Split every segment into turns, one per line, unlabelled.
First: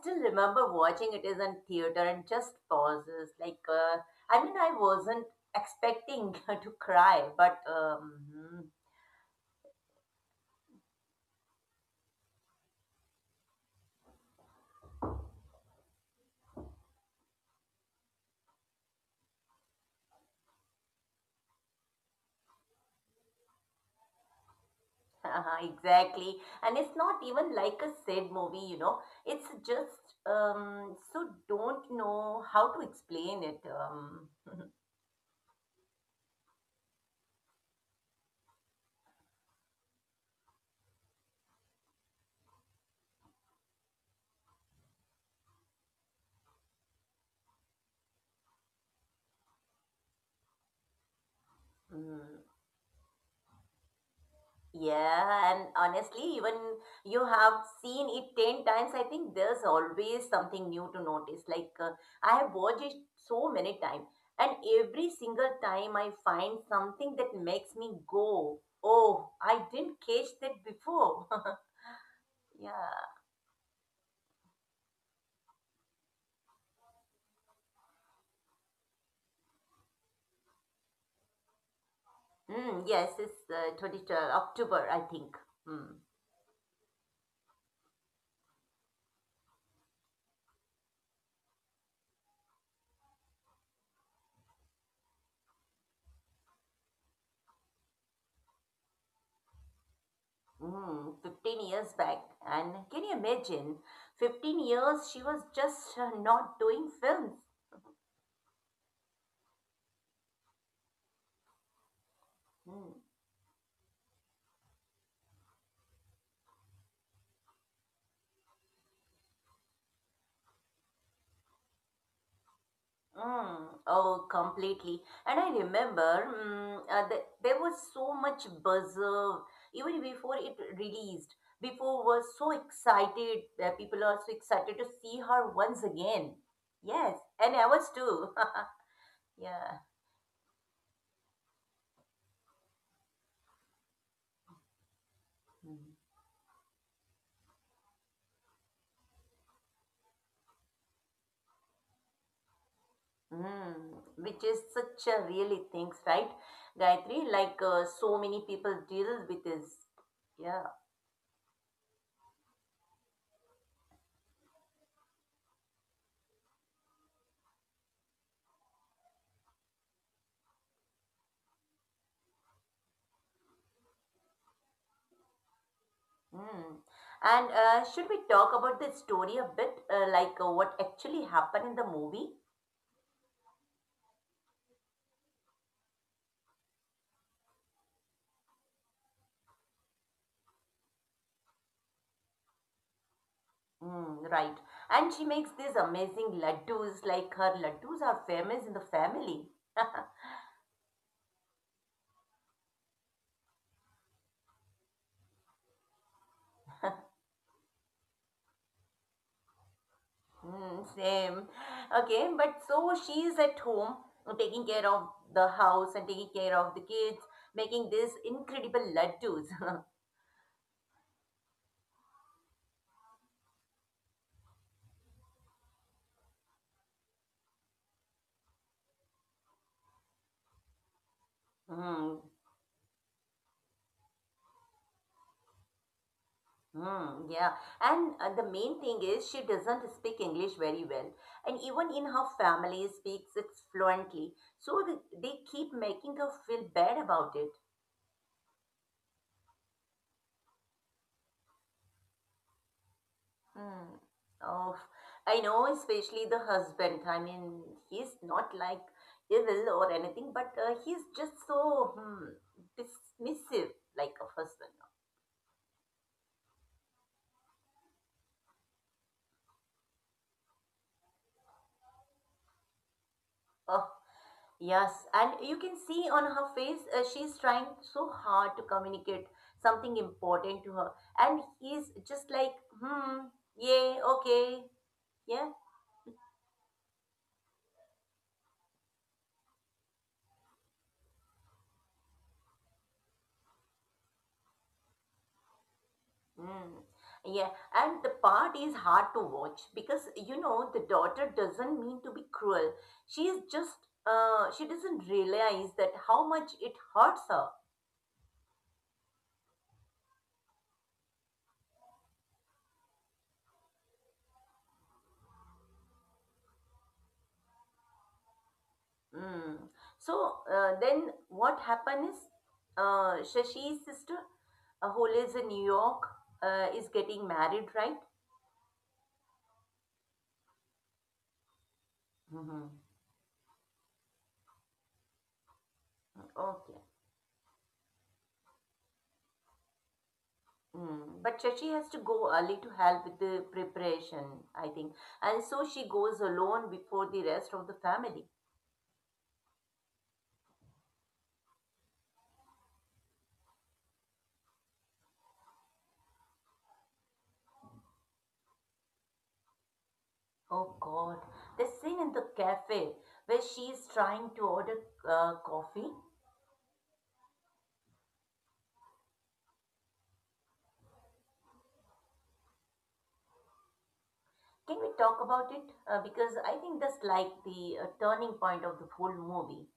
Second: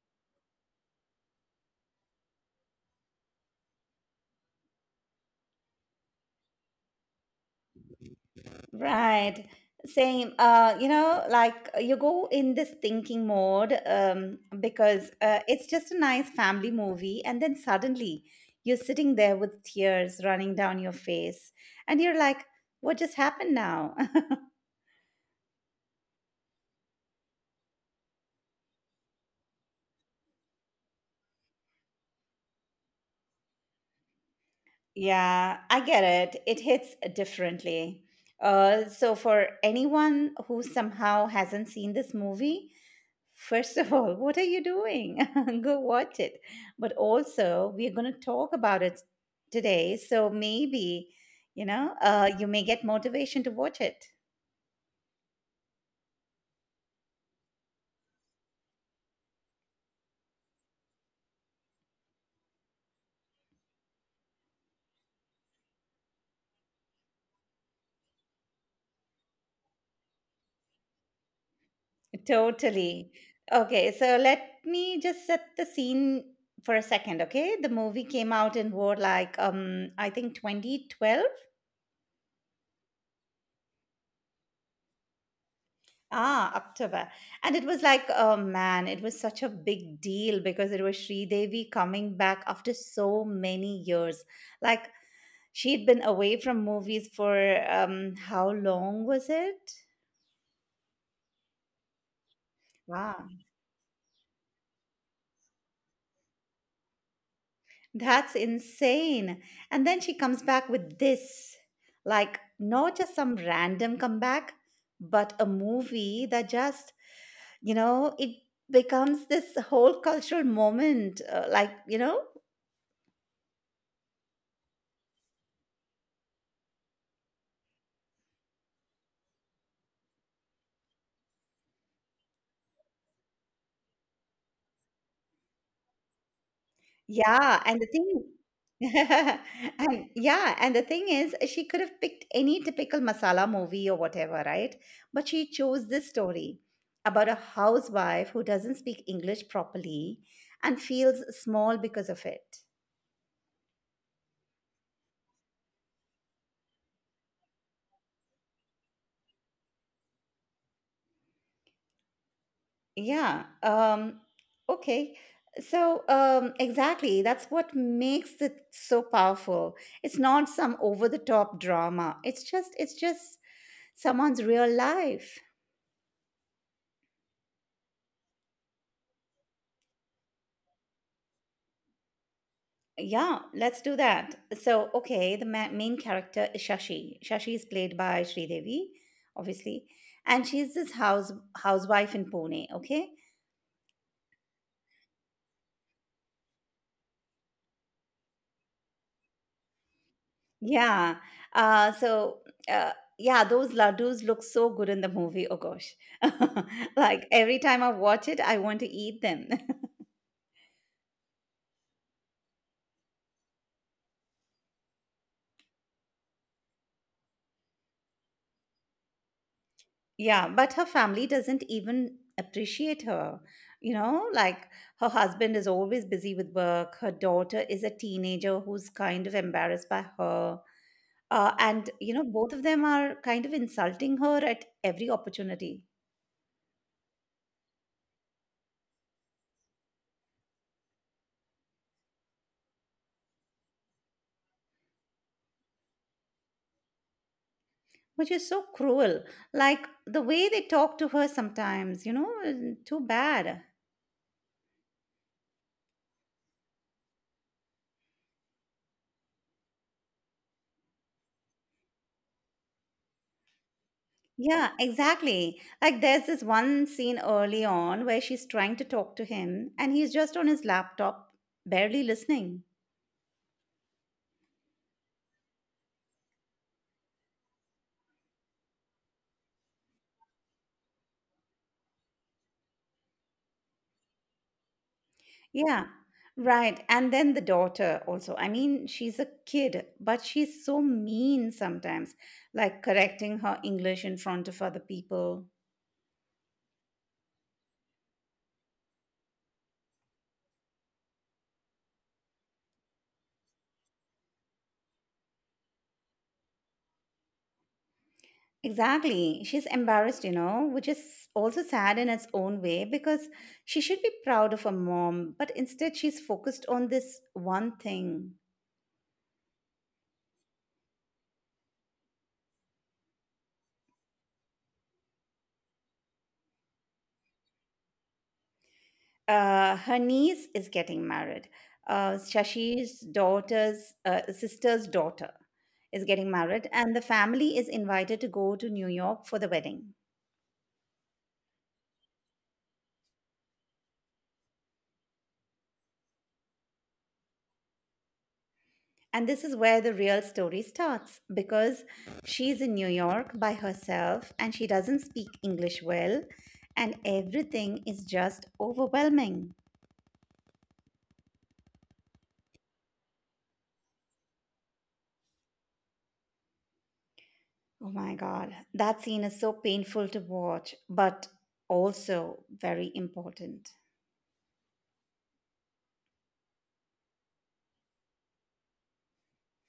still remember watching it is in theater and just pauses. Like, I mean, I wasn't expecting to cry, but
Right. Same. Like you go in this thinking mode because it's just a nice family movie, and then suddenly you're sitting there with tears running down your face, and you're like, "What just happened now?"
Uh-huh, exactly. And it's not even like a sad movie, you know. It's just so don't know how to explain it.
Yeah, I get it. It hits differently. So, for anyone who somehow hasn't seen this movie, first of all, what are you doing? Go watch it. But also, we're going to talk about it today. So, maybe,
Mm,
you may get motivation to watch it.
yeah, and honestly, even you have seen it 10 times, I think there's always something new to notice. Like I have watched it so many times, and every single time I find something that makes me go, "Oh, I didn't catch that before." Yeah.
Totally. Okay, so let me just set the scene for a second, okay? The movie came out in war like I think 2012.
Mm, yes, it's October 23rd, I think. Mm.
October. And it was like, oh man, it was such a big deal because it was Sridevi coming back after so many years. Like, she'd been away from movies for how long was it?
Mm, 15 years back. And can you
Wow,
imagine? 15 years she was just not doing films.
that's insane. And then she comes back with this like,
Mm.
not just some random comeback, but a movie that just, it becomes this whole cultural moment. Like, you know?
Mm. Oh, completely. And I remember there was so much buzz, even before it released. People were so excited. People are so excited to see her once again. Yes, and
Yeah,
I
and
was
the thing
too. Yeah.
and yeah, and the thing is, she could have picked any typical masala movie or whatever, right? But she chose
Mm.
this story about a housewife who doesn't speak English properly and feels small because of it.
Mm, which is such a really things, right, Gayatri? Like so many people deal with this. Yeah.
Yeah. Okay. So, exactly. That's what makes it so powerful. It's not some over the top drama. It's just someone's real life.
Mm. And should we talk about the story a bit, what actually happened in the movie?
Yeah, let's do that. So, okay, the main character is Shashi. Shashi is played by Sridevi, obviously, and she's this housewife in Pune. Okay,
Mm, right. And she makes these amazing laddus, like her laddus are famous in the family.
yeah. So, uh, yeah, those laddus look so good in the movie. Oh gosh, like every time I watch it, I want to eat them.
Mm, same. Okay, but so she is at home taking care of the house and taking care of the kids, making these incredible laddus.
Yeah, but her family doesn't even appreciate her. Like her husband is always busy with work. Her daughter is a teenager who's kind of embarrassed by her. Uh, and, you
Hmm.
know, both of them are kind of insulting her at every opportunity,
Mm, yeah. And the main thing is she doesn't speak English very well. And even in her family speaks it fluently. So they keep making her feel bad about it.
which is so cruel. Like the way they talk to her sometimes, too bad.
Hmm. Oh, I know, especially the husband. I mean, he's not like evil or anything, but he's just so dismissive, like a husband.
Yeah, exactly. Like there's this one scene early on where she's trying to talk to him and he's just on his laptop, barely listening.
Oh. Yes, and you can see on her face, she's trying so hard to communicate something important to her. And he's just like, hmm, yeah, okay, yeah,
Yeah, right. And then the daughter also. I mean, she's a kid, but she's so mean sometimes, like correcting her English in front of other people.
hmm, yeah. And the part is hard to watch because, you know, the daughter doesn't mean to be cruel. She's just, she doesn't realize that how much it hurts her.
Exactly. She's embarrassed, which is also sad in its own way because she should be proud of her mom, but instead she's focused on this one thing.
Mm. So then what happened is Shashi's sister, who lives in New York, is getting married, right?
Her niece is getting married. Uh,
Hmm.
Shashi's daughter's sister's daughter is getting married,
Okay.
and the family is invited to go to New York for the wedding.
Mm. But Shashi has to go early to help with the preparation, I think. And so she goes alone before the rest of the family.
And this is where the real story starts because she's in New York by herself and she doesn't speak English well, and everything is just overwhelming.
Oh God. The scene in the cafe where she is trying to order coffee.
Oh my God, that scene is so painful to watch, but also very important.
Can we talk about it? Because I think that's like the turning point of the whole movie.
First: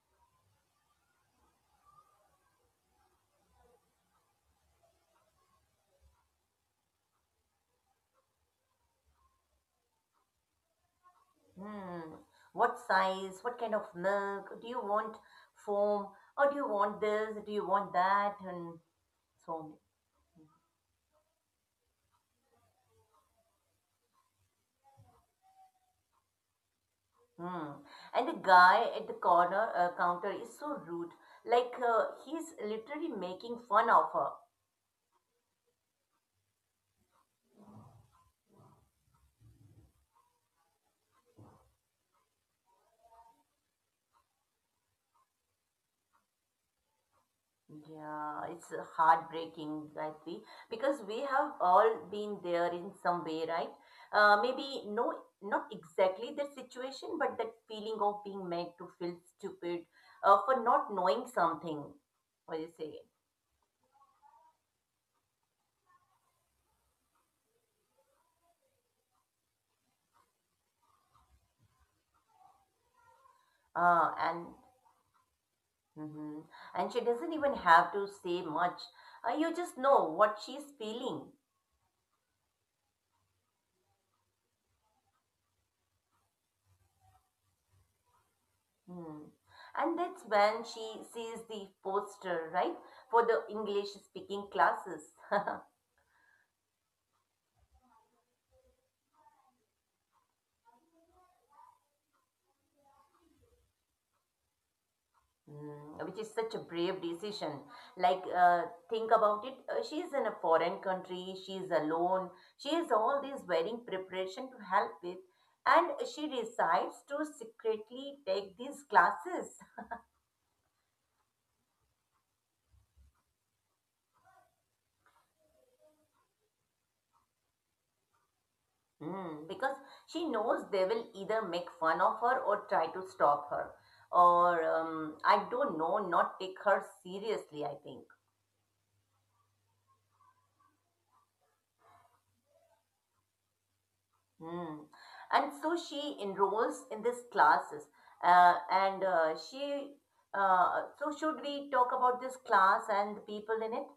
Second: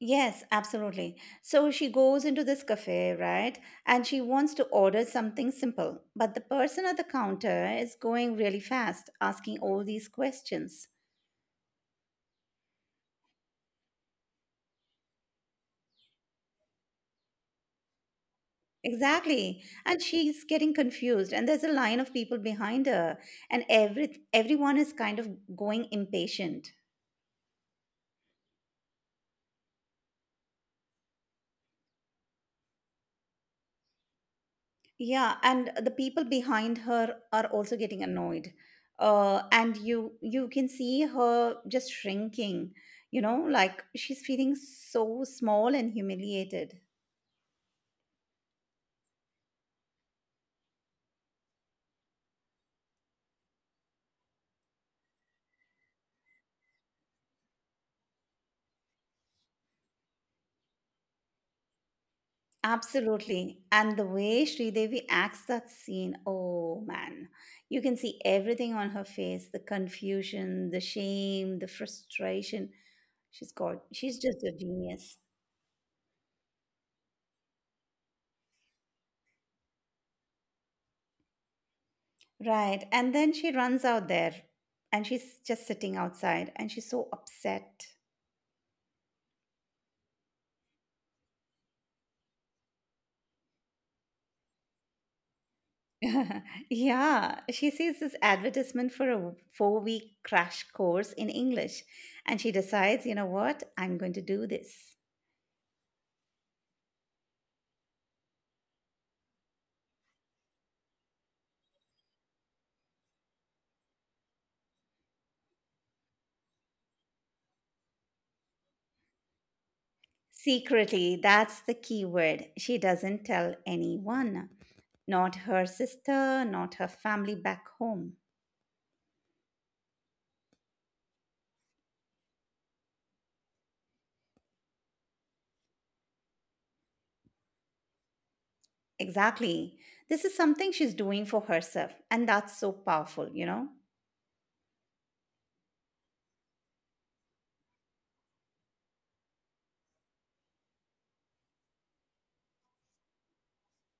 Yes, absolutely. So she goes into this cafe, right? And she wants to order something simple. But the person at the counter is going really fast, asking all these questions.
Hmm. What size? What kind of milk? Do you want foam? Or do you want this? Do you want that? And so
Exactly.
on.
And she's getting confused and there's a line of people behind her and everyone is kind of going impatient.
Hmm. And the guy at the corner counter is so rude. Like he's literally making fun of her.
Yeah, and the people behind her are also getting annoyed. And you can see her just shrinking, like she's feeling so small and humiliated.
Yeah, it's heartbreaking, I feel, because we have all been there in some way, right? Maybe no, not exactly that situation, but that feeling of being made to feel stupid for not knowing something. What do you say?
Absolutely. And the way Sridevi acts that scene, oh man, you can see everything on her face, the confusion, the shame, the frustration. She's got,
Uh,
she's just
and
a genius.
hmm and she doesn't even have to say much. You just know what she's feeling.
Right. And then she runs out there and she's just sitting outside and she's so upset.
Hmm. And that's when she sees the poster, right, for the English speaking classes.
Yeah, she sees this advertisement for a 4-week crash course in English and she decides, you know what, I'm going to do this.
Mm, which is such a brave decision. Like, think about it. She's in a foreign country. She's alone. She has all these wedding preparation to help with, and she decides to secretly take these classes.
Secretly, that's the key word. She doesn't tell anyone, not her sister, not her family back home.
Mm, because she knows they will either make fun of her or try to stop her, or I don't know, not take her seriously. I think.
Exactly. This is something she's doing for herself, and that's so powerful, you know?
Mm. And so she enrolls in these classes. Uh, and uh, she, so should we talk about this class and the people in it?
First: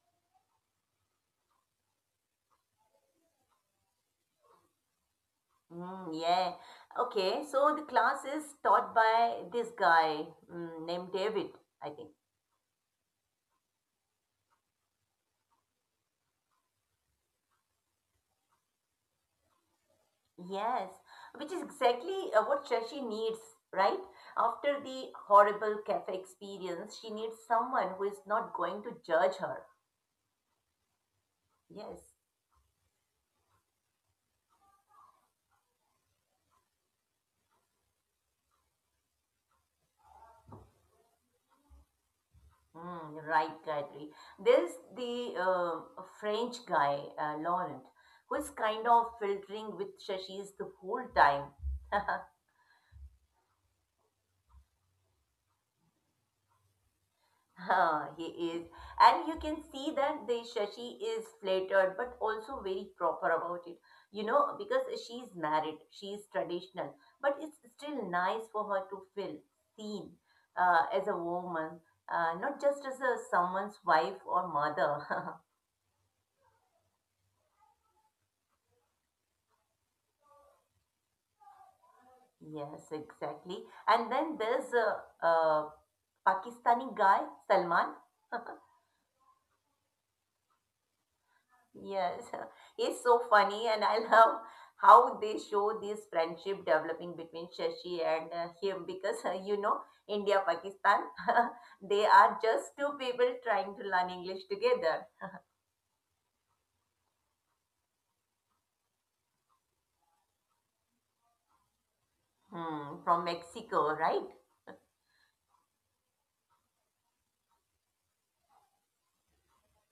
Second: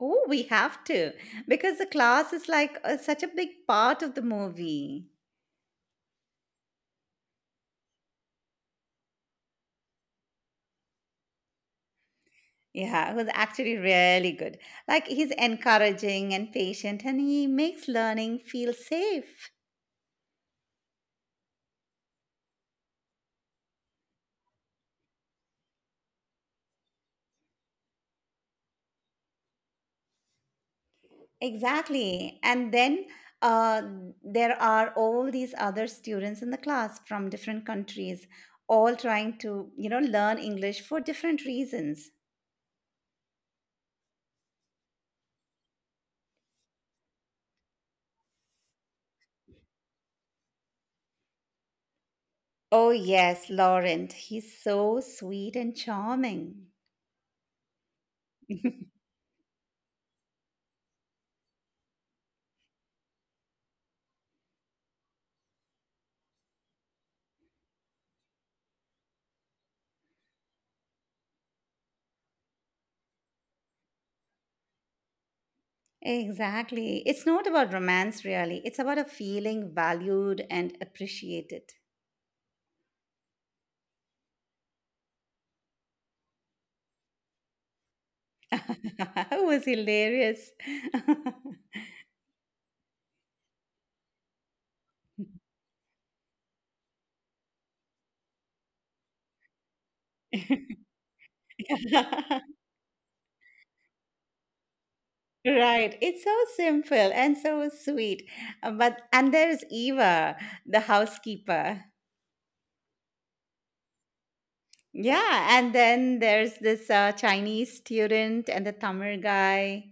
Oh, we have to because the class is like such a big part of the movie.
Mm, yeah. Okay. So the class is taught by this guy named David, I think.
Yeah, it was actually really good. Like he's encouraging and patient, and he makes learning feel safe.
Yes. Which is exactly what Shashi needs, right? After the horrible cafe experience, she needs someone who is not going to judge her. Yes.
Exactly. And then uh, there are all these other students in the class from different countries, all trying to, learn English for different reasons.
Mm, right, Gayatri. There's the French guy, Laurent, who is kind of filtering with Shashi's the whole time.
Oh, yes, Laurent. He's so sweet and charming.
Ah, he is. And you can see that the Shashi is flattered but also very proper about it. You know, because she's married, she's traditional, but it's still nice for her to feel seen as a woman, not just as a someone's wife or mother.
Exactly. It's not about romance, really. It's about a feeling valued and appreciated.
Yes, exactly. And then there's a Pakistani guy, Salman.
It was hilarious.
Yes, he's so funny, and I love how they show this friendship developing between Shashi and him because you know, India, Pakistan, they are just two people trying to learn English together.
Right. It's so simple and so sweet. But and there's Eva, the housekeeper.
Hmm, from Mexico, right?
Yeah, and then there's this Chinese student and the Tamil guy.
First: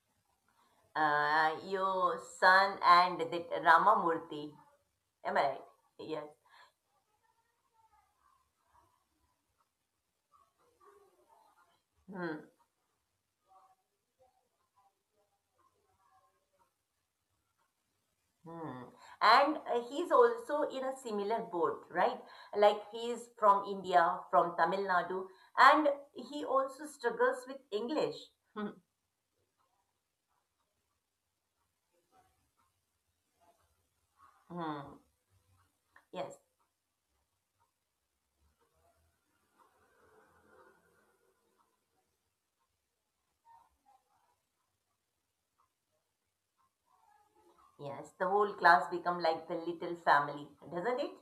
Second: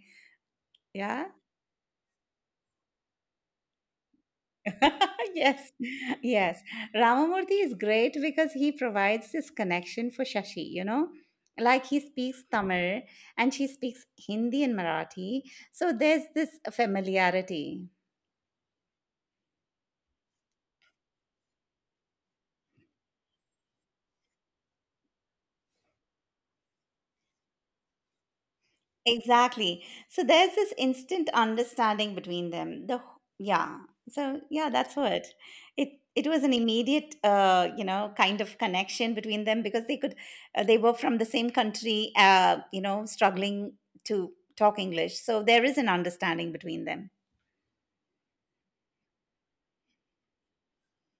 Yeah.
Your son and that Ramamurthy. Am I right?
yes,
Yes.
yes. Ramamurthy is great because he provides this connection for Shashi. Like he speaks
Hmm.
Tamil and she speaks Hindi and Marathi. So there's this familiarity.
Hmm. And he's also in a similar boat, right? Like he's from India, from Tamil Nadu, and he also struggles with English. Hmm.
Exactly. So there's this instant understanding between them. Yeah. So yeah,
Hmm.
that's what it it
Yes,
was an immediate kind of connection between them because they were from the same country struggling to talk English. So there is an understanding between them.
yes. The whole class become like the little family, doesn't it?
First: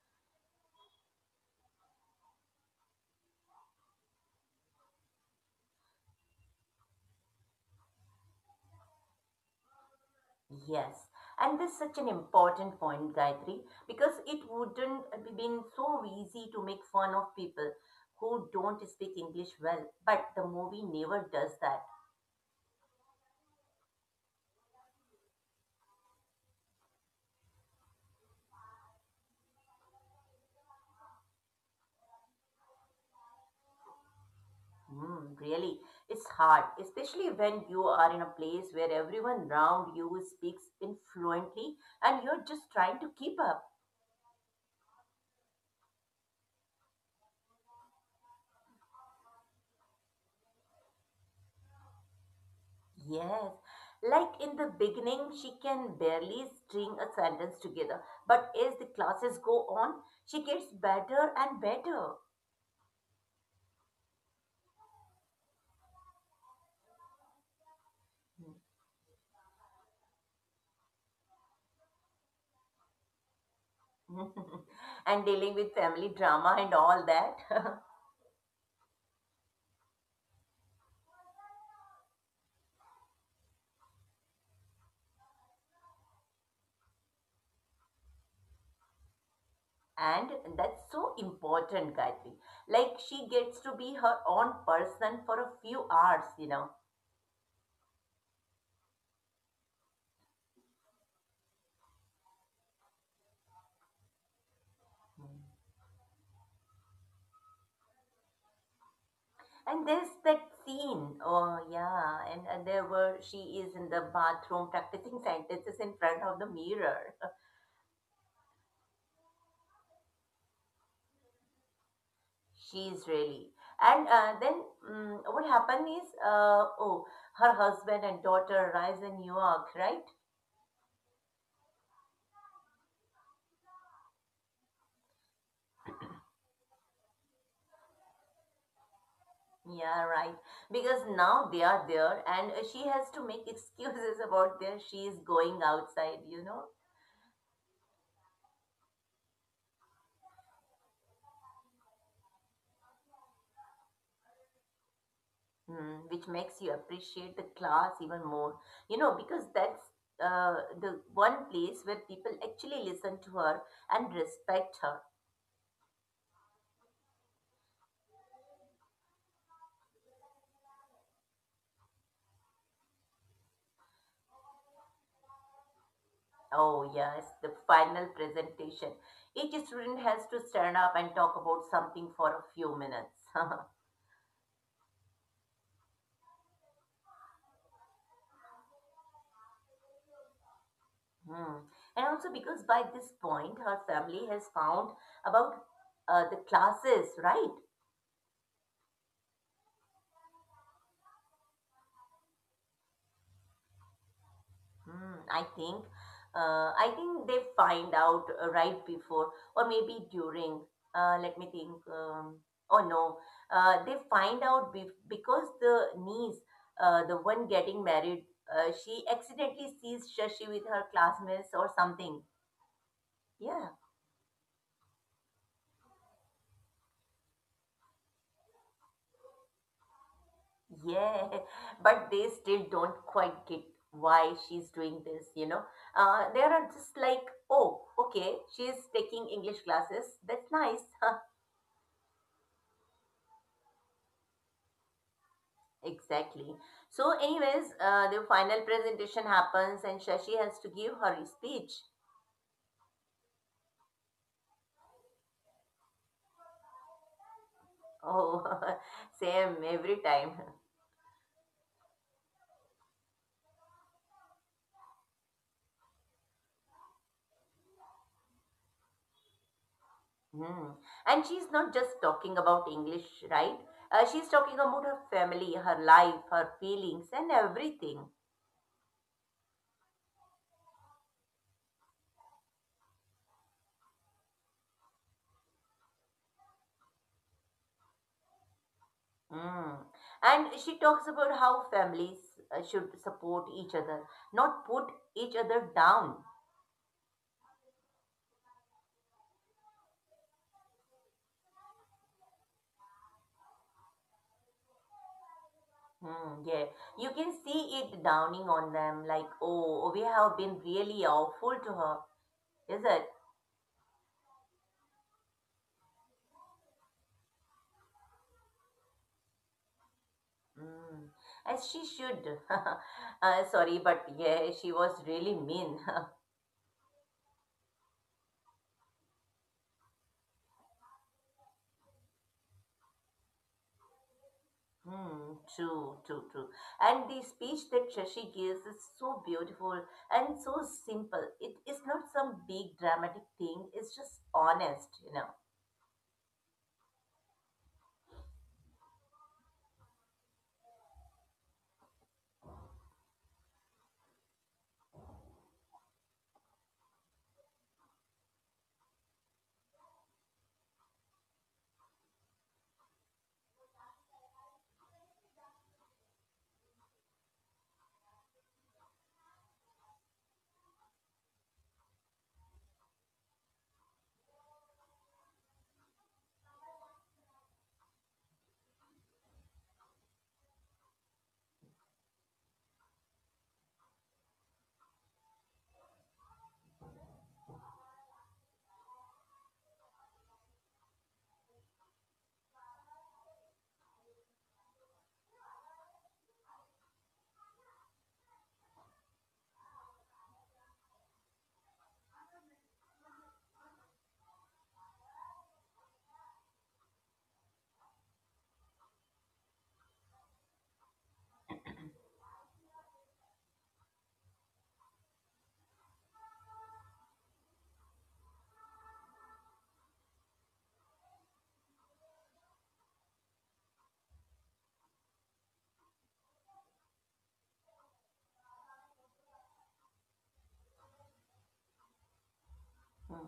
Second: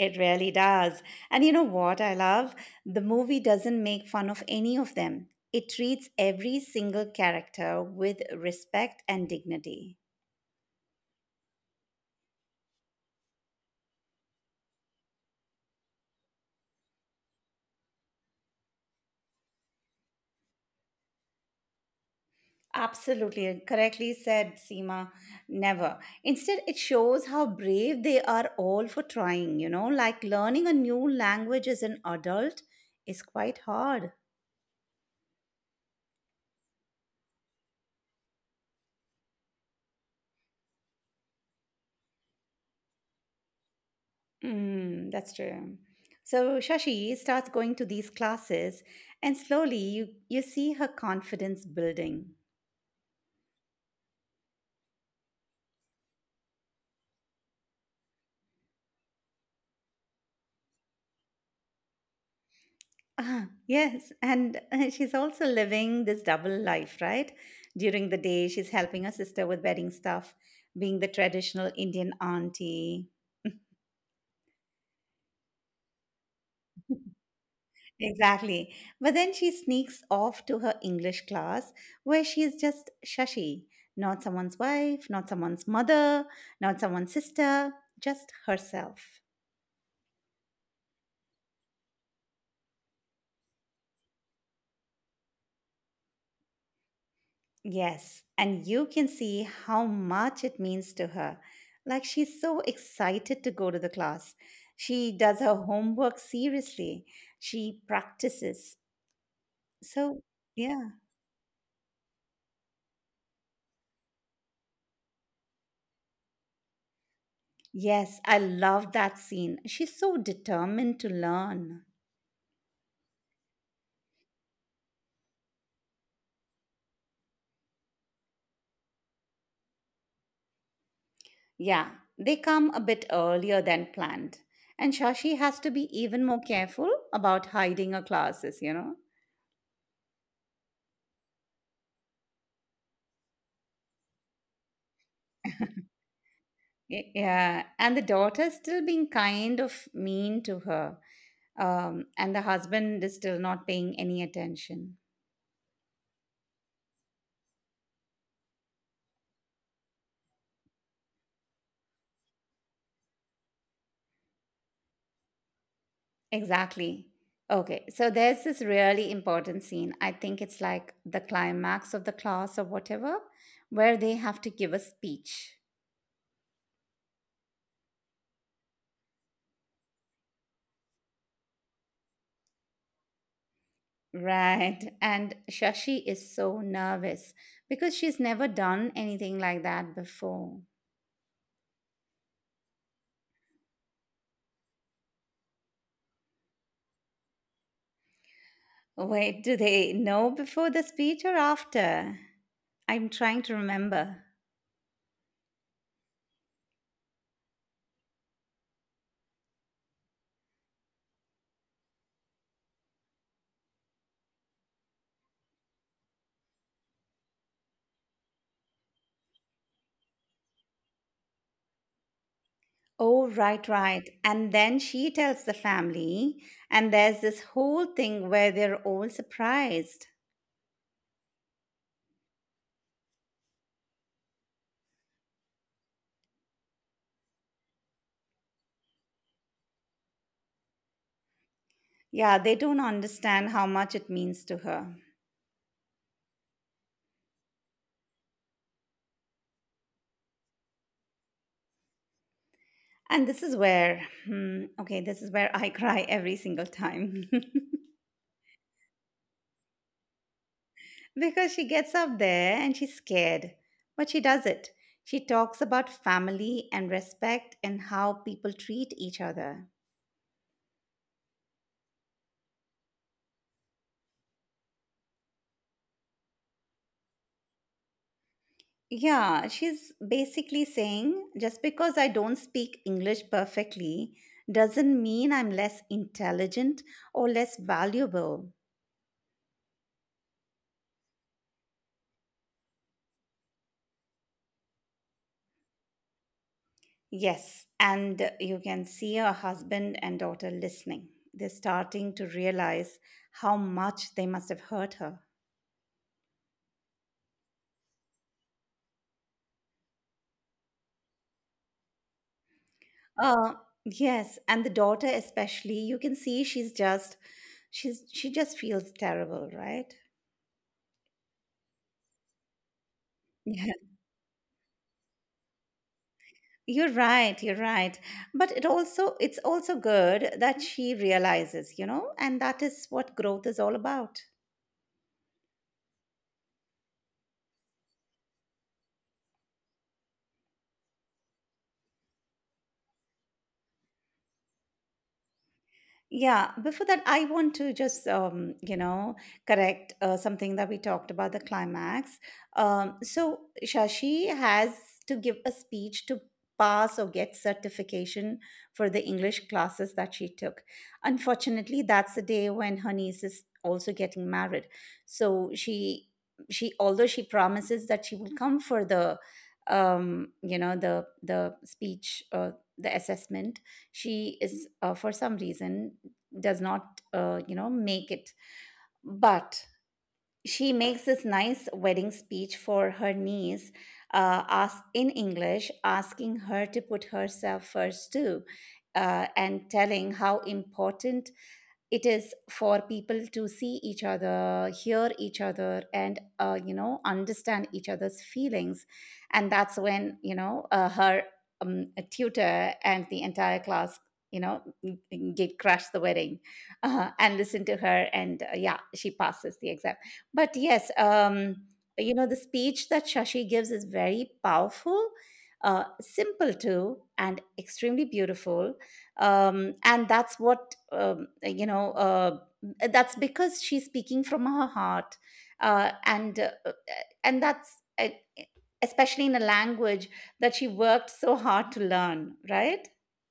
It really does. And you know what I love? The movie doesn't make fun of any of them. It treats every single character with respect and dignity.
Yes. And this is such an important point, Gayatri, because it wouldn't have been so easy to make fun of people who don't speak English well. But the movie never does that.
Absolutely, and correctly said, Seema. Never. Instead, it shows how brave they are all for trying, like learning a new language as an adult is quite hard.
Mm, really, it's hard, especially when you are in a place where everyone around you speaks influently and you're just trying to keep up.
Mm, that's true. So Shashi starts going to these classes, and slowly you see her confidence building.
Yes, like in the beginning, she can barely string a sentence together, but as the classes go on, she gets better and better.
Yes, and she's also living this double life, right? During the day, she's helping her sister with wedding stuff, being the traditional Indian auntie.
And dealing with family drama and all that.
Exactly. But then she sneaks off to her English class where she's just Shashi, not someone's wife, not someone's mother, not someone's sister, just herself.
And that's so important, Gayatri. Like she gets to be her own person for a few hours, you know.
Yes, and you can see how much it means to her. Like she's so excited to go to the class. She does her homework seriously, she practices.
And there's
So,
that
yeah.
scene, oh yeah, and there were she is in the bathroom practicing sentences in front of the mirror.
Yes, I love that scene. She's so determined to learn.
She's really. And then mm what happened is, oh, her husband and daughter arrives in New York, right?
Yeah, they come a bit earlier than planned. And Shashi has to be even more careful about hiding her classes, you know?
Yeah, right. Because now they are there, and she has to make excuses about there. She is going outside, you know.
Yeah, and the daughter's still being kind of mean to her. And the husband is still not paying any attention.
Mm, which makes you appreciate the class even more. You know, because that's the one place where people actually listen to her and respect her.
Exactly. Okay, so there's this really important scene. I think it's like the climax of the class or whatever, where they have to give a speech.
Oh, yes, the final presentation. Each student has to stand up and talk about something for a few minutes.
Right. And Shashi is so nervous because she's never done anything like that before.
Hmm. And also because by this point, her family has found about the classes, right?
Wait, do they know before the speech or after? I'm trying to remember.
Hmm, I think, I think they find out right before or maybe during. Let me think. Oh no, they find out bef because the niece, the one getting married, she accidentally sees Shashi with her classmates or something.
Oh, right,
Yeah,
right. And then she tells the family, and there's this whole thing where they're all surprised.
yeah. But they still don't quite get why she's doing this. You know, they are just like, oh, okay, she's taking English classes. That's nice.
Yeah, they don't understand how much it means to her.
Exactly. So, anyways, the final presentation happens and Shashi has to give her speech.
And this is where I cry every single time.
Oh, same every time.
Because she gets up there and she's scared, but she does it. She talks about family and respect and how people treat each other.
Hmm. And she's not just talking about English, right? She's talking about her family, her life, her feelings, and everything.
Yeah, she's basically saying just because I don't speak English perfectly doesn't mean I'm less intelligent or less valuable.
Hmm. And she talks about how families should support each other, not put each other down.
Yes, and you can see her husband and daughter listening. They're starting to realize how much they must have hurt her.
Hmm, yeah, you can see it downing on them like, oh, we have been really awful to her, is it?
Uh, yes, and the daughter especially, you can see she just feels terrible, right?
Mm, as she should. Uh,
Yeah.
sorry, but yeah, she was really mean.
You're right, you're right. But it's also good that she realizes, and that is what growth is all about.
Hmm, true, true, true. And the speech that Shashi gives is so beautiful and so simple. It is not some big dramatic thing, it's just honest, you know.
Yeah, before that, I want to just, correct something that we talked about the climax. So Shashi has to give a speech to pass or get certification for the English classes that she took. Unfortunately, that's the day when her niece is also getting married. So, although she promises that she will come for the speech, the assessment, she is for some reason does not make it, but she makes this nice wedding speech for her niece, in english asking her to put herself first too, and telling how important it is for people to see each other, hear each other, and understand each other's feelings. And that's when her tutor and the entire class, you know n- did crash the wedding and listen to her, and yeah, she passes the exam. But yes, the speech that Shashi gives is very powerful, simple too, and extremely beautiful. Um, and that's what you know that's because she's speaking from her heart. Uh, and uh, uh, and that's Especially in a language that she worked so hard to learn, right?
Hmm.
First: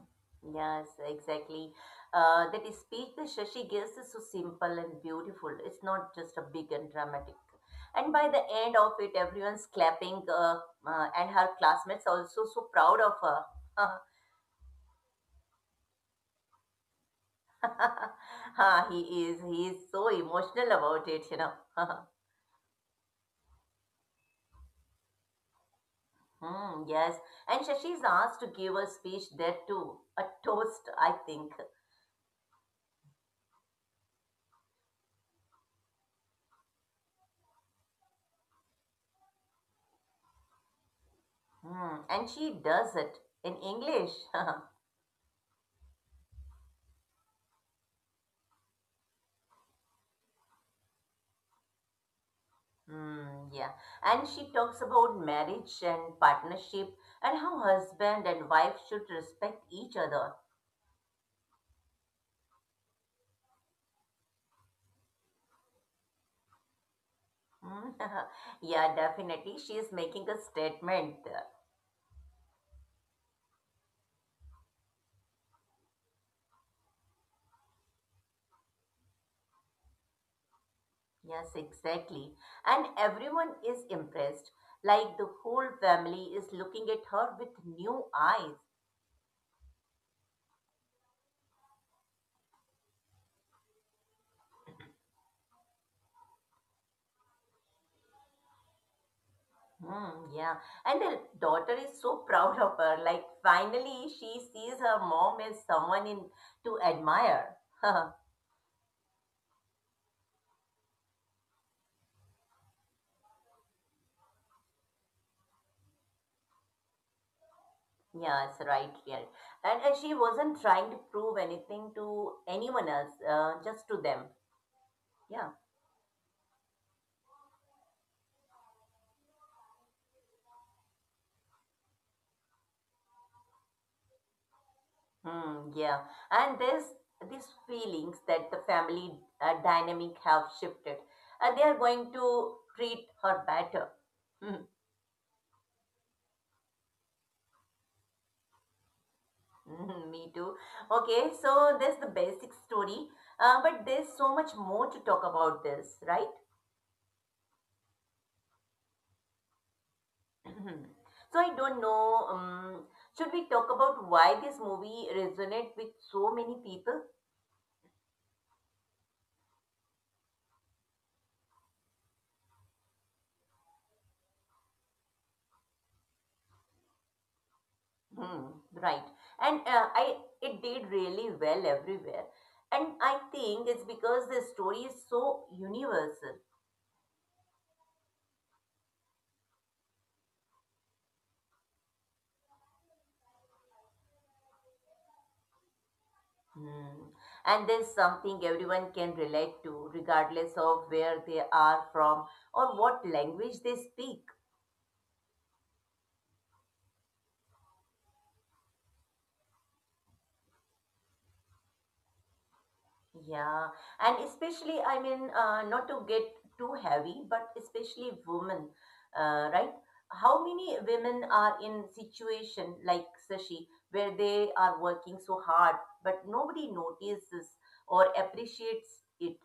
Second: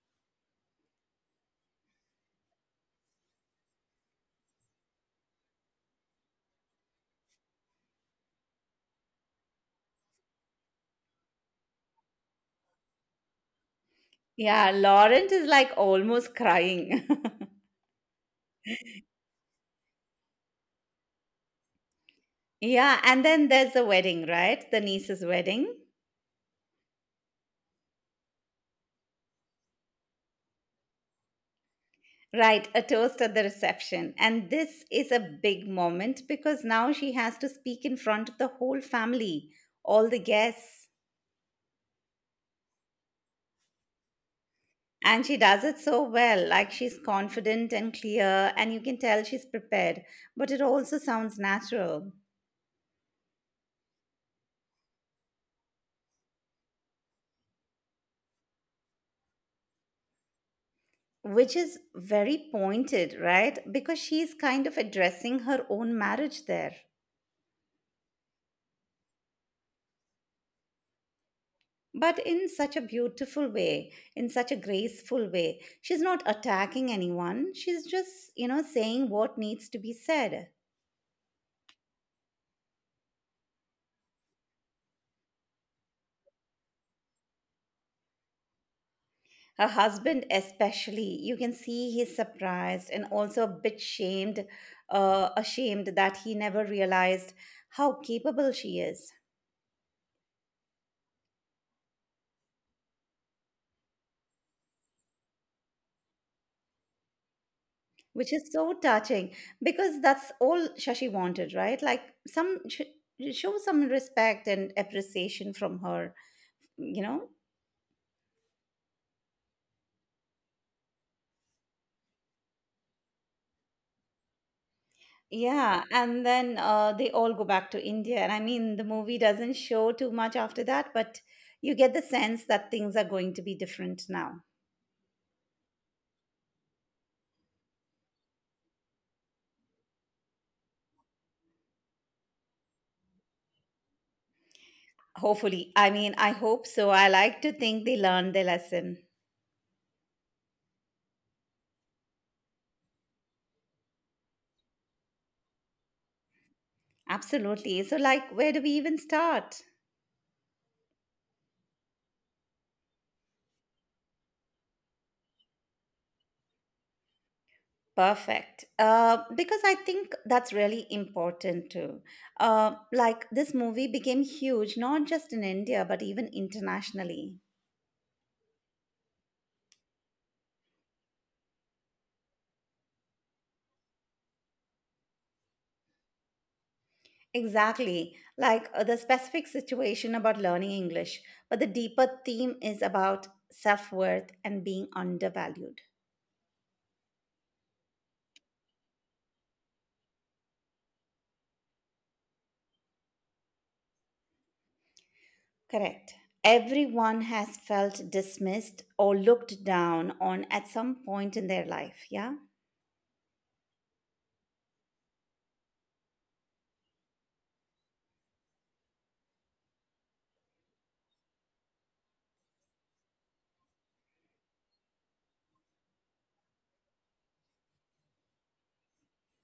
Yes, exactly. That speech that Shashi gives is so simple and beautiful. It's not just a big and dramatic. And by the end of it, everyone's clapping, and her classmates also so proud of her.
Yeah, Laurent is like almost crying.
Ha. He is. He is so emotional about it, you know.
Yeah, and then there's the wedding, right? The niece's wedding.
Hmm, yes, and Shashi is asked to give a speech there too, a toast, I think.
Right, a toast at the reception. And this is a big moment because now she has to speak in front of the whole family, all the guests.
Hmm, and she does it in English.
And she does it so well. Like she's confident and clear, and you can tell she's prepared, but it also sounds natural,
Mm, yeah. And she talks about marriage and partnership and how husband and wife should respect each other.
which is very pointed, right? Because she's kind of addressing her own marriage there.
Mm, yeah, definitely. She is making a statement there.
But in such a beautiful way, in such a graceful way. She's not attacking anyone. She's just, you know, saying what needs to be said.
Yes, exactly. And everyone is impressed. Like the whole family is looking at her with new eyes.
Her husband, especially, you can see he's surprised and also a bit shamed, ashamed that he never realized how capable she is,
Mm, yeah. And the daughter is so proud of her. Like finally she sees her mom as someone in to admire.
which is so touching because that's all Shashi wanted, right? Like, some sh- show some respect and appreciation from her, you know.
Yes, right, yeah. And she wasn't trying to prove anything to anyone else, just to them. Yeah.
Yeah, and then they all go back to India, and I mean the movie doesn't show too much after that, but you get the sense that things are going to be different now.
Hmm, yeah. And there's these feelings that the family dynamic have shifted. And they are going to treat her better. Hmm,
Hopefully. I mean, I hope so. I like to think they learned their lesson.
mhm, me too. Okay, so there's the basic story. But there's so much more to talk about this, right?
Absolutely. So, like, where do we even start?
Mhm. So I don't know. Should we talk about why this movie resonates with so many people?
Perfect. Because I think that's really important too. Like, this movie became huge, not just in India, but even internationally.
Hmm, right. And I it did really well everywhere. And I think it's because the story is so universal.
Exactly. Like, the specific situation about learning English, but the deeper theme is about self worth and being undervalued.
Hmm. And there's something everyone can relate to, regardless of where they are from or what language they speak.
Correct. Everyone has felt dismissed or looked down on at some point in their life. Yeah.
Yeah, and especially, I mean, not to get too heavy, but especially women, right? How many women are in situation like Sashi, where they are working so hard, but nobody notices or appreciates it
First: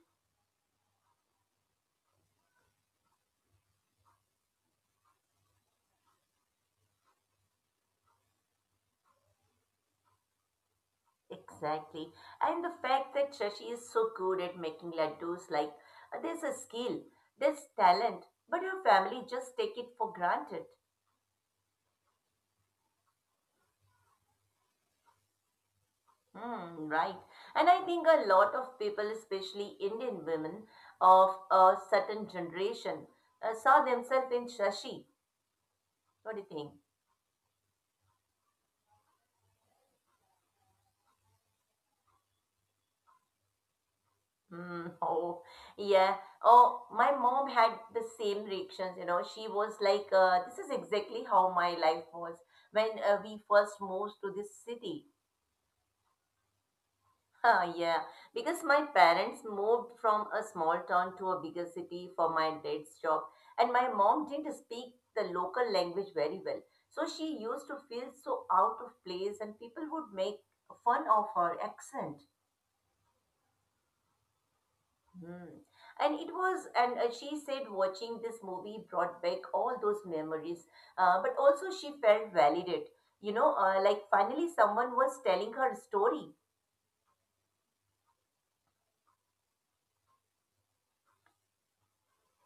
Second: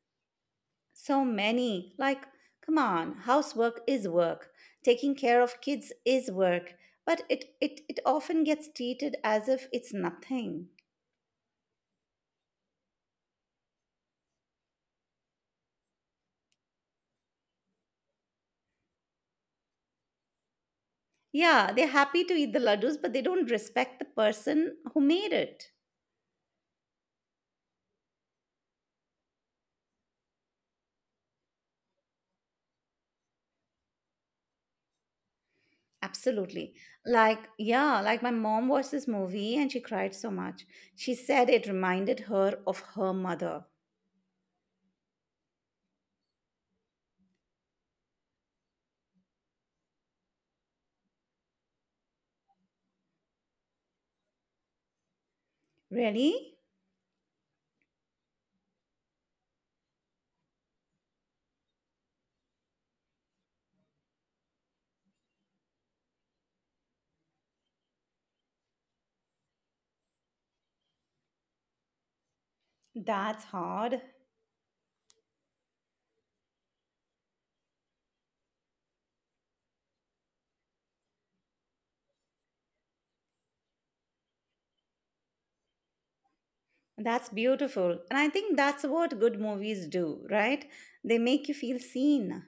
So many, like, come on, housework is work. Taking care of kids is work. But it often gets treated as if it's nothing.
exactly? And the fact that Sashi is so good at making laddus, like there's a skill, there's talent, but her family just take it for granted.
Yeah, they're happy to eat the laddus, but they don't respect the person who made it.
Hmm, right. And I think a lot of people, especially Indian women of a certain generation, saw themselves in Shashi. What do you
Absolutely.
think?
Like, yeah, like my mom watched this movie and she cried so much. She said it reminded her of her mother.
Hmm. Oh, yeah. Oh, my mom had the same reactions, you know. She was like, this is exactly how my life was when we first moved to this city.
Really?
Ah, yeah, because my parents moved from a small town to a bigger city for my dad's job, and my mom didn't speak the local language very well. So she used to feel so out of place, and people would make fun of her accent.
That's hard.
Hmm. And she said watching this movie brought back all those memories, but also she felt validated. You know, like finally someone was telling her story.
That's beautiful. And I think that's what good movies do, right? They make you feel seen.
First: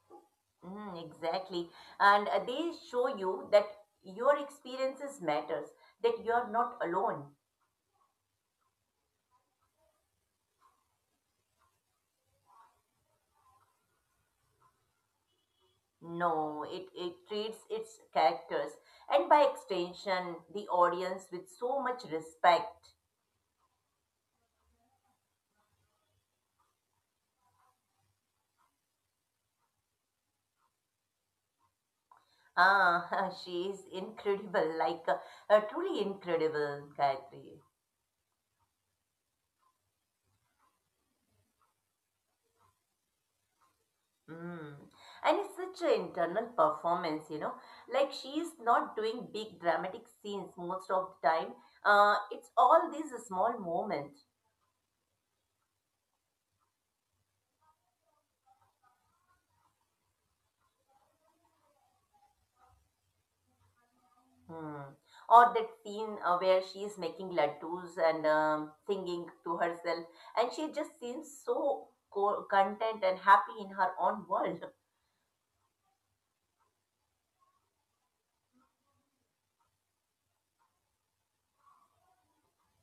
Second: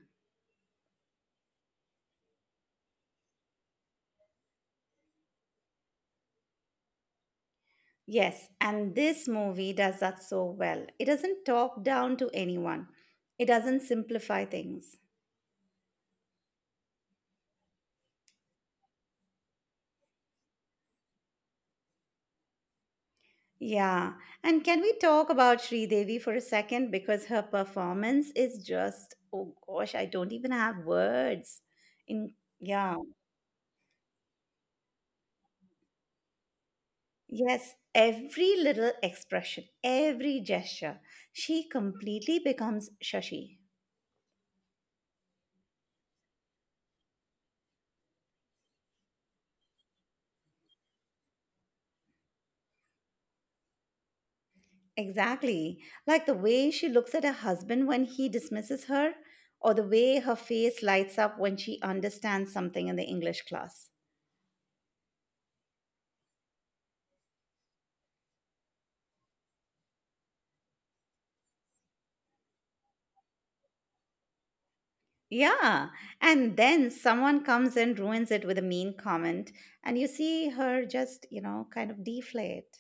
Mm, exactly. And they show you that your experiences matters, that you are not alone.
Yes, and this movie does that so well. It doesn't talk down to anyone, it doesn't simplify things.
No, it treats its characters and by extension the audience with so much respect.
Yeah, and can we talk about Sri Devi for a second? Because her performance is just, oh gosh, I don't even have words. In, yeah.
Ah, she is incredible, like a truly incredible Gayatri.
Yes, every little expression, every gesture, she completely becomes Shashi.
Mm. And it's such an internal performance, you know. Like she is not doing big dramatic scenes most of the time. It's all these small moments.
Exactly. Like the way she looks at her husband when he dismisses her, or the way her face lights up when she understands something in the English class.
Hmm. Or that scene where she is making laddus and singing to herself, and she just seems so content and happy in her own world.
Yeah, and then someone comes and ruins it with a mean comment, and you see her just, you know, kind of deflate.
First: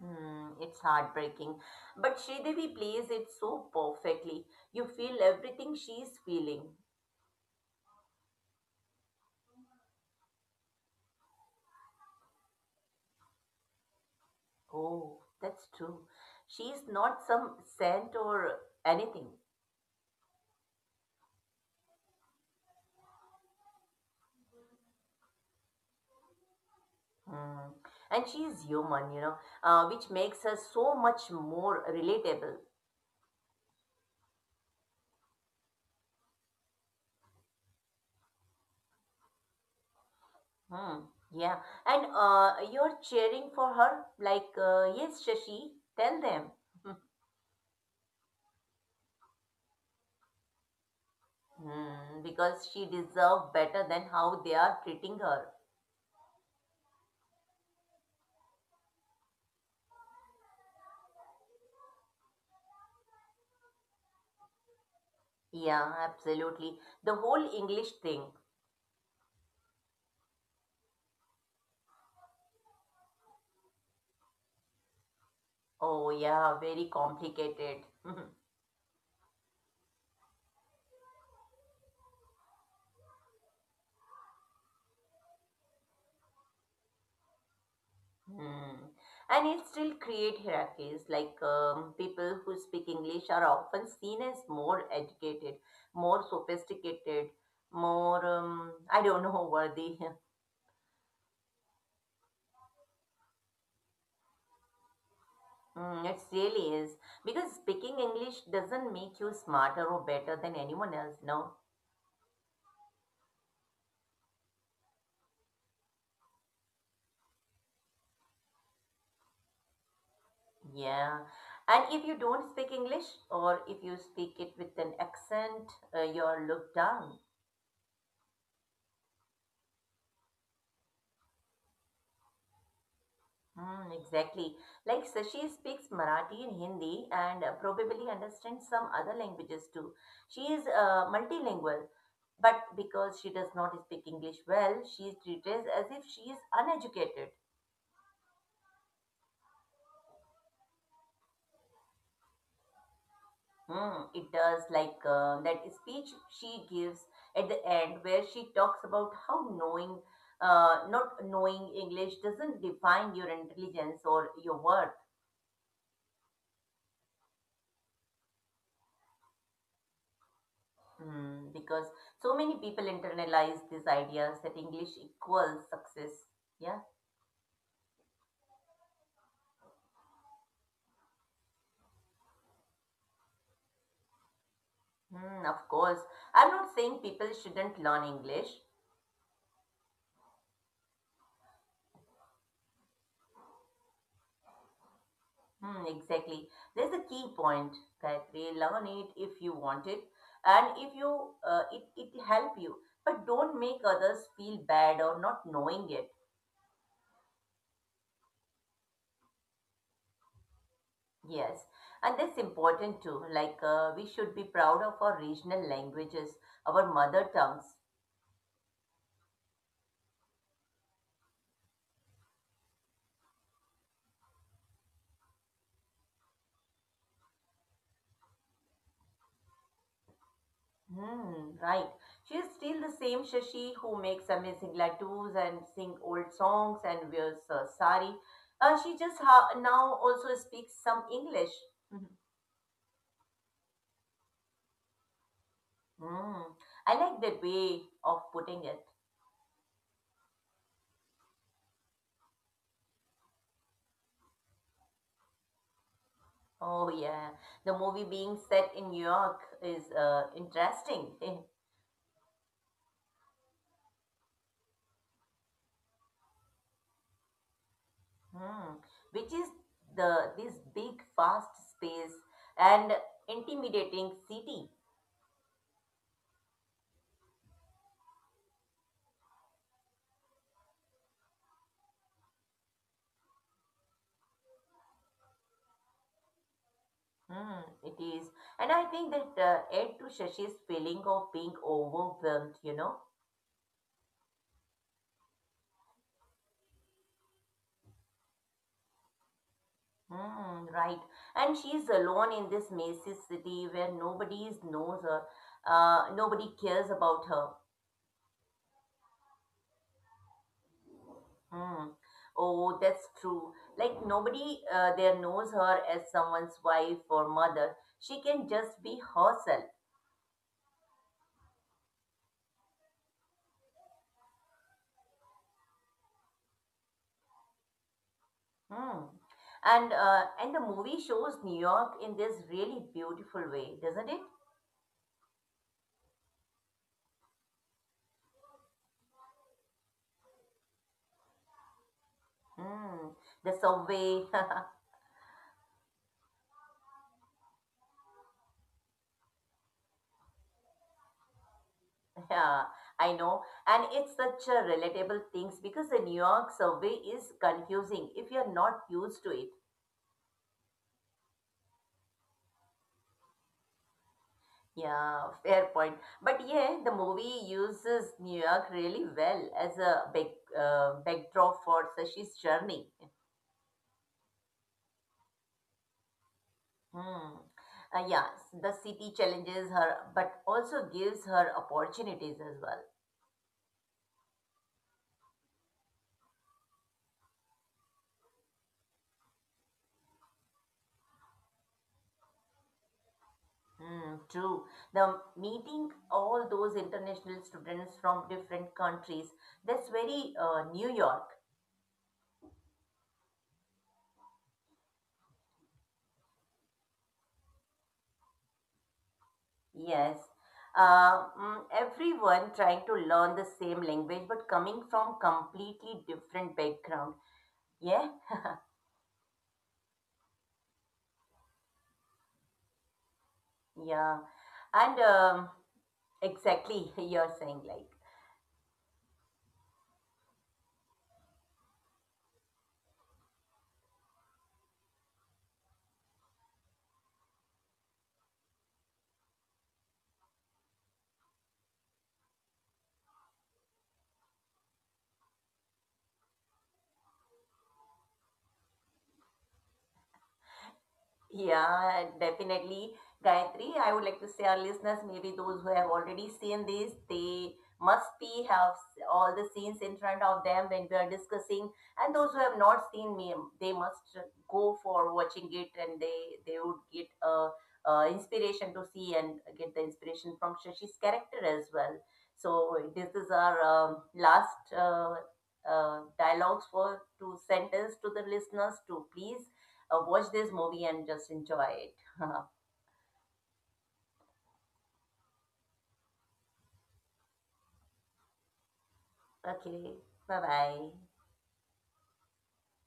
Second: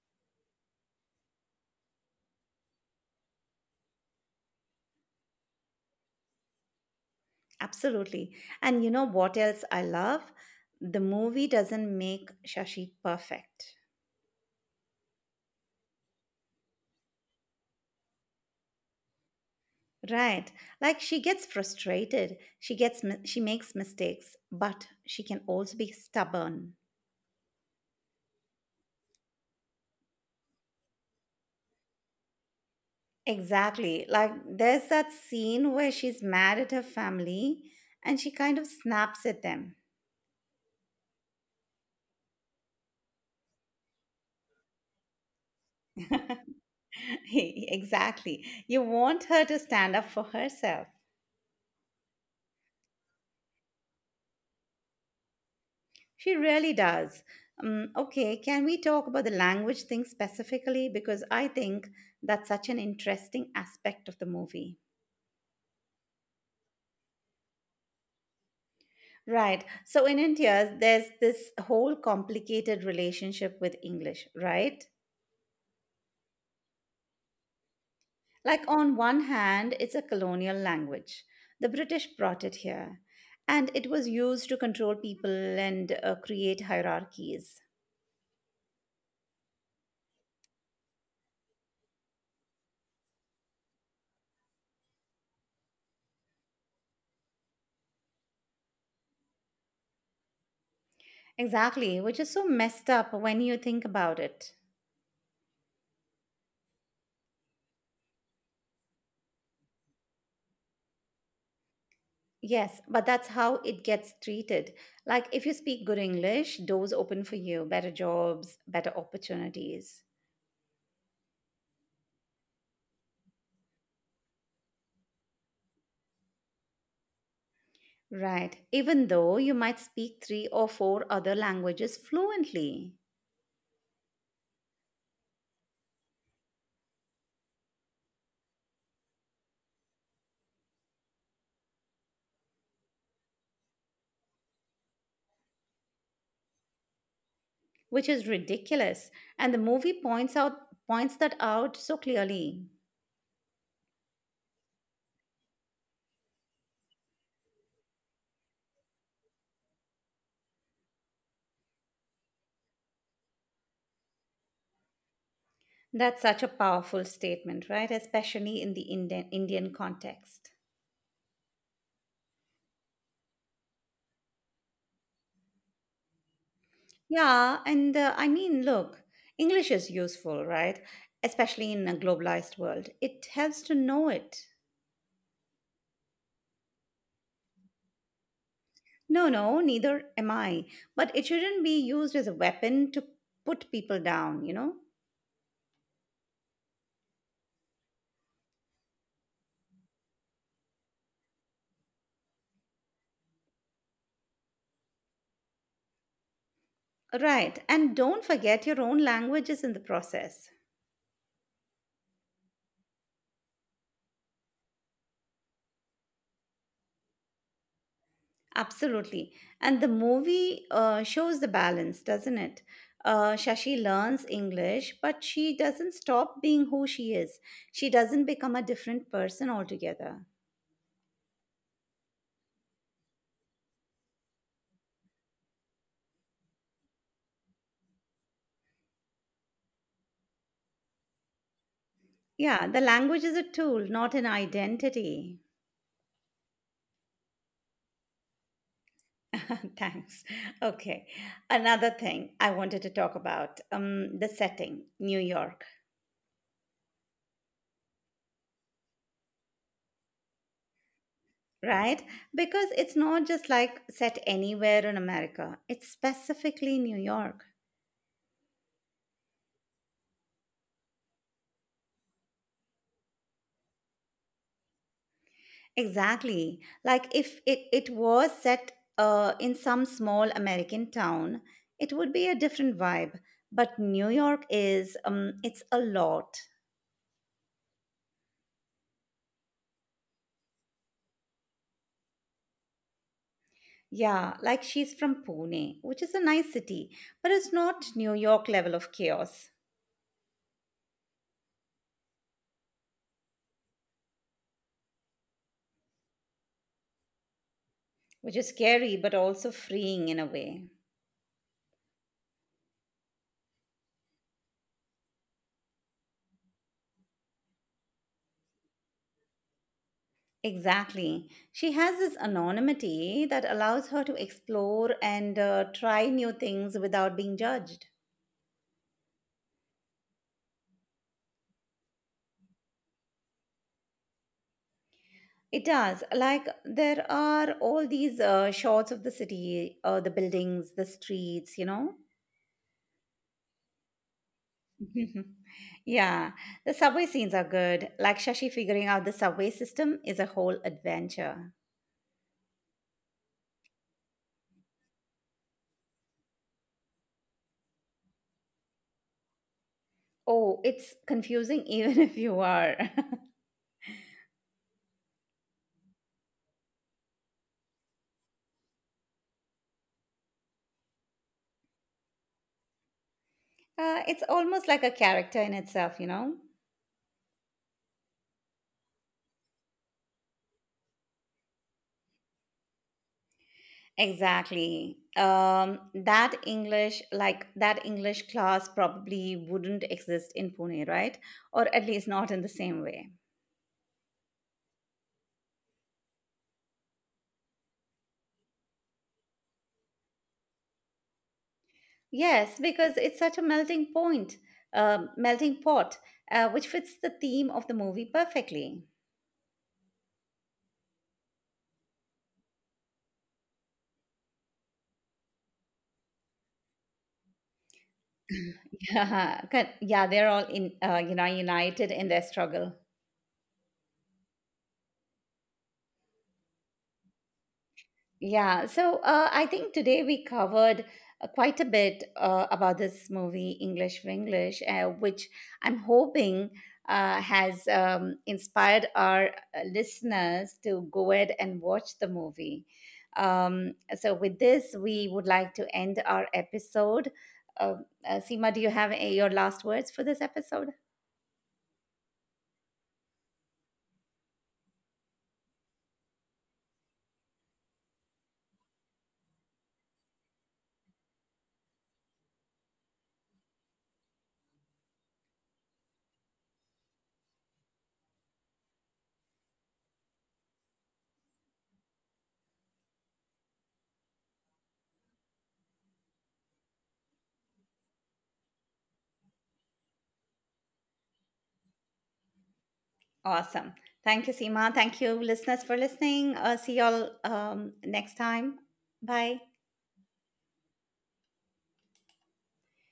Hmm, it's heartbreaking, but Sridevi plays it so perfectly. You feel everything she's feeling.
Absolutely. And you know what else I love? The movie doesn't make Shashi perfect.
Oh, that's true. She's not some saint or anything.
Right. Like she gets frustrated, she makes mistakes, but she can also be stubborn.
Hmm. And she's human, you know, which makes her so much more relatable.
Exactly. Like there's that scene where she's mad at her family and she kind of snaps at them.
Hmm, yeah. And you're cheering for her, like, yes, Shashi, tell them.
Exactly. You want her to stand up for herself.
Hmm, because she deserves better than how they are treating her.
She really does. Okay, can we talk about the language thing specifically? Because I think that's such an interesting aspect of the movie.
Yeah, absolutely. The whole English thing.
Right. So in India, there's this whole complicated relationship with English, right?
Oh, yeah, very complicated.
Like, on one hand, it's a colonial language. The British brought it here, and it was used to control people and create hierarchies.
Hmm. And it still create hierarchies. Like people who speak English are often seen as more educated, more sophisticated, more I don't know, worthy.
Exactly, which is so messed up when you think about it.
Mm, it really is. Because speaking English doesn't make you smarter or better than anyone else, no?
Yes, but that's how it gets treated. Like, if you speak good English, doors open for you, better jobs, better opportunities.
Yeah. And if you don't speak English or if you speak it with an accent, you're looked down.
Right, even though you might speak three or four other languages fluently,
Mm, exactly. Like Sashi speaks Marathi and Hindi and probably understands some other languages too. She is multilingual, but because she does not speak English well, she is treated as if she is uneducated.
which is ridiculous. And the movie points that out so clearly.
Mm, it does, like that speech she gives at the end where she talks about how knowing not knowing English doesn't define your intelligence or your worth.
That's such a powerful statement, right? Especially in the Indian context.
Mm, because so many people internalize these ideas that English equals success. Yeah,
Yeah, and I mean, look, English is useful, right? Especially in a globalized world. It helps to know it.
mm, of course. I'm not saying people shouldn't learn English.
No, no, neither am I. But it shouldn't be used as a weapon to put people down, you know?
Hmm, exactly. There's a key point that we learn it if you want it, and if you it help you, but don't make others feel bad or not knowing it.
Right. And don't forget your own language is in the process.
Yes, and that's important too. Like we should be proud of our regional languages, our mother tongues.
Absolutely. And the movie shows the balance, doesn't it? Shashi learns English, but she doesn't stop being who she is. She doesn't become a different person altogether.
Hmm, right. She is still the same Shashi who makes amazing ladoos and sing old songs and wears a sari. She just now also speaks some English.
Yeah, the language is a tool, not an identity.
Mm, I like that way of putting it.
Thanks. Okay. Another thing I wanted to talk about, the setting, New York.
Oh, yeah. The movie being set in New York is interesting.
Right? Because it's not just like set anywhere in America, it's specifically New York.
Hmm. Which is the this big, fast space and intimidating city.
Exactly. Like if it was set in some small American town, it would be a different vibe. But New York is, it's a lot.
Hmm, it is. And I think that add to Shashi's feeling of being overwhelmed, you know.
Yeah, like she's from Pune, which is a nice city, but it's not New York level of chaos,
Hmm, right. And she's alone in this massive city where nobody knows her, nobody cares about her.
which is scary but also freeing in a way.
Hmm. Oh, that's true. Like nobody there knows her as someone's wife or mother. She can just be herself.
Exactly. She has this anonymity that allows her to explore and try new things without being judged.
Hmm. And the movie shows New York in this really beautiful way, doesn't it?
It does. Like, there are all these shots of the city, the buildings, the streets, you know?
Hmm. The subway.
Yeah. The subway scenes are good. Like, Shashi figuring out the subway system is a whole adventure.
Yeah, I know. And it's such a relatable things because the New York subway is confusing if you're not used to it.
Oh, it's confusing even if you are.
Yeah, fair point. But yeah, the movie uses New York really well as a backdrop for Sashi's journey.
It's almost like a character in itself, you know?
Hmm. Yeah, the city challenges her, but also gives her opportunities as well.
Exactly. That English, like that English class, probably wouldn't exist in Pune, right? Or at least not in the same way.
Hmm, true. The meeting all those international students from different countries, that's very New York.
Yes, because it's such a melting point, melting pot, which fits the theme of the movie perfectly.
Yes. Everyone trying to learn the same language but coming from completely different background. Yeah,
Yeah, yeah, they're all in, you know, united in their struggle.
yeah. And exactly, you're saying like
Yeah, so I think today we covered quite a bit about this movie, English for English, which I'm hoping has inspired our listeners to go ahead and watch the movie. So, with this, we would like to end our episode. Uh, Seema, do you have a, your last words for this episode?
yeah, definitely. Gayatri, I would like to say our listeners, maybe those who have already seen this, they must be have all the scenes in front of them when we are discussing. And those who have not seen me, they must go for watching it and they, would get inspiration to see and get the inspiration from Shashi's character as well. So this is our last dialogues for to sentence to the listeners to please watch this movie and just enjoy it.
Awesome. Thank you, Seema. Thank you, listeners, for listening. See y'all next time. Bye.
Okay, bye bye.